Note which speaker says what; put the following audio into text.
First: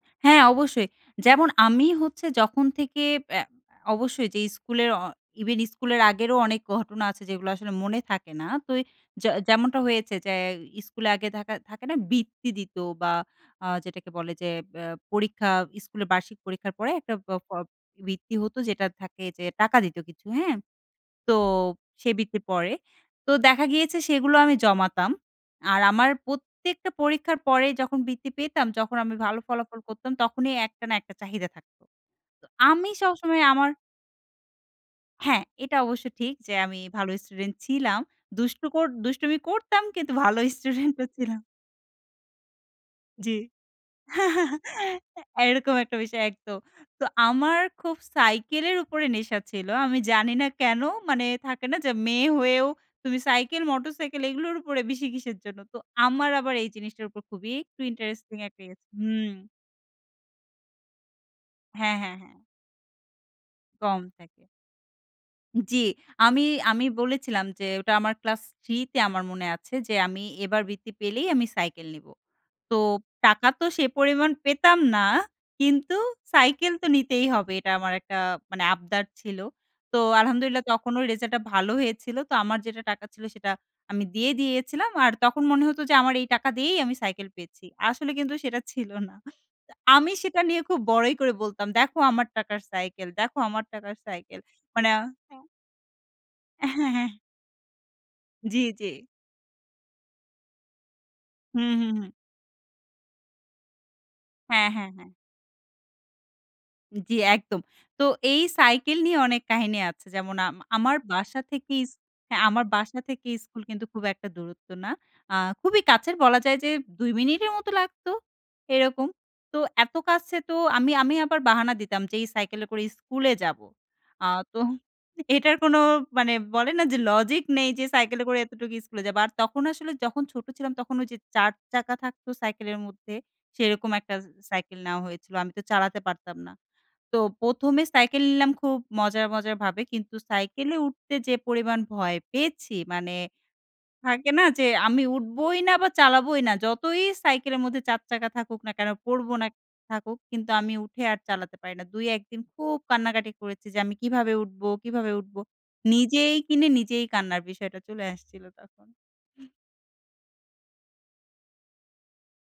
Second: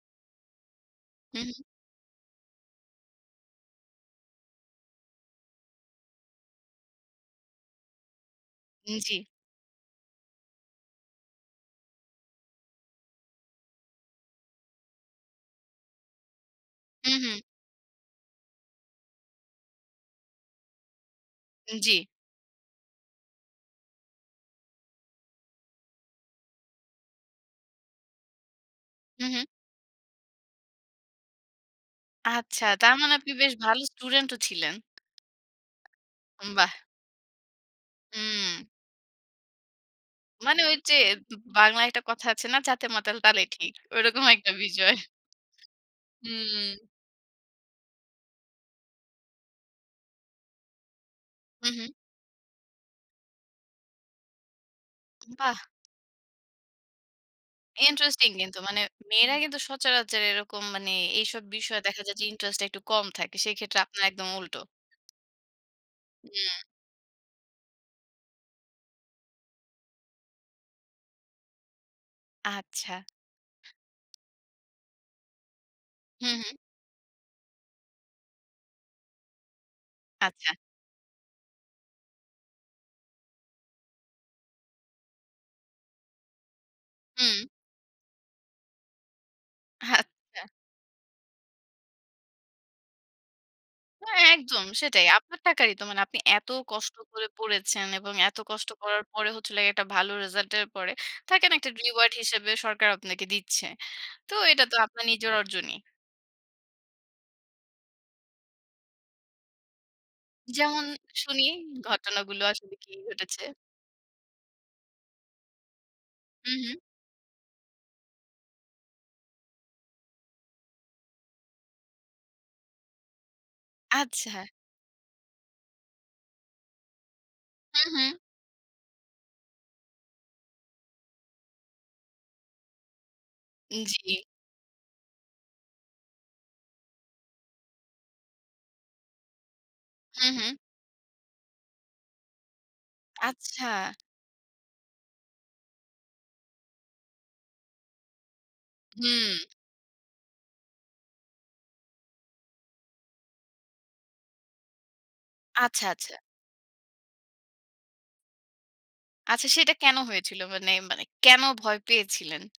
Speaker 1: হ্যাঁ অবশ্যই।
Speaker 2: হুম,
Speaker 1: যেমন
Speaker 2: হুম।
Speaker 1: আমি হচ্ছে যখন থেকে এ্যা অবশ্যই যেই স্কুলের ইভেন স্কুলের আগেরও অনেক ঘটনা আছে যেগুলো আসলে মনে থাকে না। তো
Speaker 2: উম জ্বি।
Speaker 1: যে যেমনটা হয়েছে যে স্কুলে আগে থাকা থাকে না বৃত্তি দিত বা আ যেটাকে বলে যে এ্যা পরীক্ষা স্কুলের বার্ষিক পরীক্ষার পরে একটা
Speaker 2: হুম,
Speaker 1: বা
Speaker 2: হুম।
Speaker 1: প বৃত্তি হত। যেটা থাকে যে টাকা দিত কিছু, হ্যাঁ? তো
Speaker 2: জ্বী।
Speaker 1: সেই বৃত্তির পরে। তো দেখা গিয়েছে সেগুলো আমি জমাতাম। আর আমার প্রত্যেকটা পরীক্ষার পরে যখন বৃত্তি পেতাম যখন আমি
Speaker 2: হুম,
Speaker 1: ভালো
Speaker 2: হুম।
Speaker 1: ফলাফল করতাম তখনই একটা না একটা চাহিদা থাকত। তো
Speaker 2: আচ্ছা।
Speaker 1: আমি
Speaker 2: তার মানে আপনি
Speaker 1: সবসময়
Speaker 2: বেশ
Speaker 1: আমার
Speaker 2: ভালো স্টুডেন্ট ও ছিলেন?
Speaker 1: হ্যাঁ, এটা অবশ্য ঠিক। যে
Speaker 2: বাহ!
Speaker 1: আমি ভালো স্টুডেন্ট ছিলাম।
Speaker 2: হুম।
Speaker 1: দুষ্টু কর দুষ্টুমি করতাম কিন্তু ভালো
Speaker 2: মানে ওই যে
Speaker 1: স্টুডেন্ট ও
Speaker 2: বা
Speaker 1: ছিলাম।
Speaker 2: বাংলায় একটা কথা আছে না? জাতে মাতাল
Speaker 1: জ্বী।
Speaker 2: তালে ঠিক। ঐরকম একটা বিষয়।
Speaker 1: এ এরকম একটা বিষয় একদম।
Speaker 2: হুম।
Speaker 1: তো আমার খুব সাইকেলের উপরে নেশা ছিল। আমি জানি না কেন মানে থাকে
Speaker 2: হুম,
Speaker 1: না যে
Speaker 2: হুম।
Speaker 1: মেয়ে হয়েও তুমি সাইকেল মোটরসাইকেল এগুলোর উপরে বেশি কিসের জন্য?
Speaker 2: বাহ!
Speaker 1: তো আমার আবার এই জিনিসটার উপর খুবই একটু
Speaker 2: Interesting
Speaker 1: Interesting
Speaker 2: কিন্তু।
Speaker 1: একটা ইয়ে
Speaker 2: মানে
Speaker 1: ছিল হুম।
Speaker 2: মেয়েরা কিন্তু সচরাচর এরকম মানে এইসব বিষয়ে
Speaker 1: হ্যাঁ,
Speaker 2: দেখা যায়
Speaker 1: হ্যাঁ,
Speaker 2: যে
Speaker 1: হ্যাঁ।
Speaker 2: Interesting টা একটু কম থাকে। সেক্ষেত্রে
Speaker 1: কম
Speaker 2: আপনার
Speaker 1: থাকে।
Speaker 2: একদম উল্টো।
Speaker 1: জ্বী, আমি
Speaker 2: হুম।
Speaker 1: আমি বলেছিলাম যে ওটা আমার ক্লাস ৩ তে আমার মনে আছে যে আমি এবার বৃত্তি পেলেই আমি সাইকেল নিবো। তো
Speaker 2: আচ্ছা।
Speaker 1: টাকা তো সে পরিমাণ পেতাম না। কিন্তু
Speaker 2: হুম, হুম।
Speaker 1: সাইকেল তো নিতেই হবে। এটা আমার একটা মানে আবদার ছিল। তো الحمد
Speaker 2: আচ্ছা।
Speaker 1: لله তখনও রিসাল্ট টা ভালো হয়েছিল। তো আমার যেটা টাকা ছিল সেটা আমি দিয়েই দিয়েছিলাম। আর তখন মনে হতো যে আমার এই টাকা দিয়েই আমি সাইকেল
Speaker 2: হুম।
Speaker 1: পেয়েছি। আসলে কিন্তু সেটা ছিল না। তো আমি
Speaker 2: আচ্ছা।
Speaker 1: সেটা নিয়ে খুব বড়াই করে বলতাম দেখো আমার টাকার সাইকেল, দেখো আমার টাকার সাইকেল
Speaker 2: একদম
Speaker 1: মানে
Speaker 2: সেটাই। আপনার
Speaker 1: হ্যাঁ।
Speaker 2: টাকারই তো মানে আপনি এত
Speaker 1: হ্যাঁ,
Speaker 2: কষ্ট
Speaker 1: হ্যাঁ।
Speaker 2: করে পড়েছেন এবং এত
Speaker 1: জ্বী,
Speaker 2: কষ্ট
Speaker 1: জ্বী।
Speaker 2: করার পরে হচ্ছে হলো গিয়ে ১টা ভালো রিসাল্ট এর পরে থাকে না একটা
Speaker 1: হুম, হুম,
Speaker 2: Reward
Speaker 1: হুম।
Speaker 2: হিসেবে সরকার আপনাকে দিচ্ছে। তো এটা
Speaker 1: হ্যাঁ,
Speaker 2: তো
Speaker 1: হ্যাঁ,
Speaker 2: আপনার
Speaker 1: হ্যাঁ।
Speaker 2: নিজের অর্জনই।
Speaker 1: জ্বী, একদম। তো এই সাইকেল নিয়ে অনেক কাহিনী আছে। যেমন আম
Speaker 2: যেমন
Speaker 1: আমার বাসা
Speaker 2: শুনি
Speaker 1: থেকেই ইছ হ্যাঁ
Speaker 2: ঘটনাগুলো
Speaker 1: আমার
Speaker 2: আসলে কি
Speaker 1: বাসা থেকে
Speaker 2: ঘটেছে?
Speaker 1: স্কুল কিন্তু খুব একটা দূরত্ব না। আ খুবই কাছের বলা যায়
Speaker 2: হুম,
Speaker 1: যে
Speaker 2: হুম।
Speaker 1: ২ মিনিটের মতো লাগতো এরকম। তো এত কাছে তো আমি আমি আবার বাহানা দিতাম যে এই সাইকেলে করে স্কুলে যাবো। আ
Speaker 2: আচ্ছা।
Speaker 1: তো এটার কোনো মানে বলে না যে লজিক নেই যে
Speaker 2: হুম, হুম।
Speaker 1: সাইকেলে করে এতটুকু স্কুলে যাবো। আর তখন আসলে যখন ছোট ছিলাম তখন ওই যে ৪ চাকা থাকতো সাইকেলের মধ্যে সেরকম ১ টা
Speaker 2: জ্বী।
Speaker 1: সাইকেল নেওয়া হয়েছিল। আমি তো চালাতে পারতাম না। তো ১ম এ সাইকেল নিলাম খুব মজার মজার ভাবে কিন্তু
Speaker 2: হুম, হুম।
Speaker 1: সাইকেলে উঠতে যে পরিমাণ ভয় পেয়েছি। মানে
Speaker 2: আচ্ছা।
Speaker 1: থাকে না যে আমি উঠবই না বা চালাবোই না যতই সাইকেলের মধ্যে ৪ চাকা থাকুক না কেন পড়ব
Speaker 2: হুম।
Speaker 1: না থাকুক কিন্তু আমি উঠে আর চালাতে পারি না। ২ ১ দিন খুব কান্নাকাটি করেছি। যে আমি কিভাবে উঠবো, কিভাবে উঠবো?
Speaker 2: আচ্ছা, আচ্ছা।
Speaker 1: নিজেই কিনে নিজেই কান্নার বিষয়টা চলে আসছিল তখন।
Speaker 2: আচ্ছা, সেটা কেন হয়েছিল? মানে মানে কেন ভয় পেয়েছিলেন?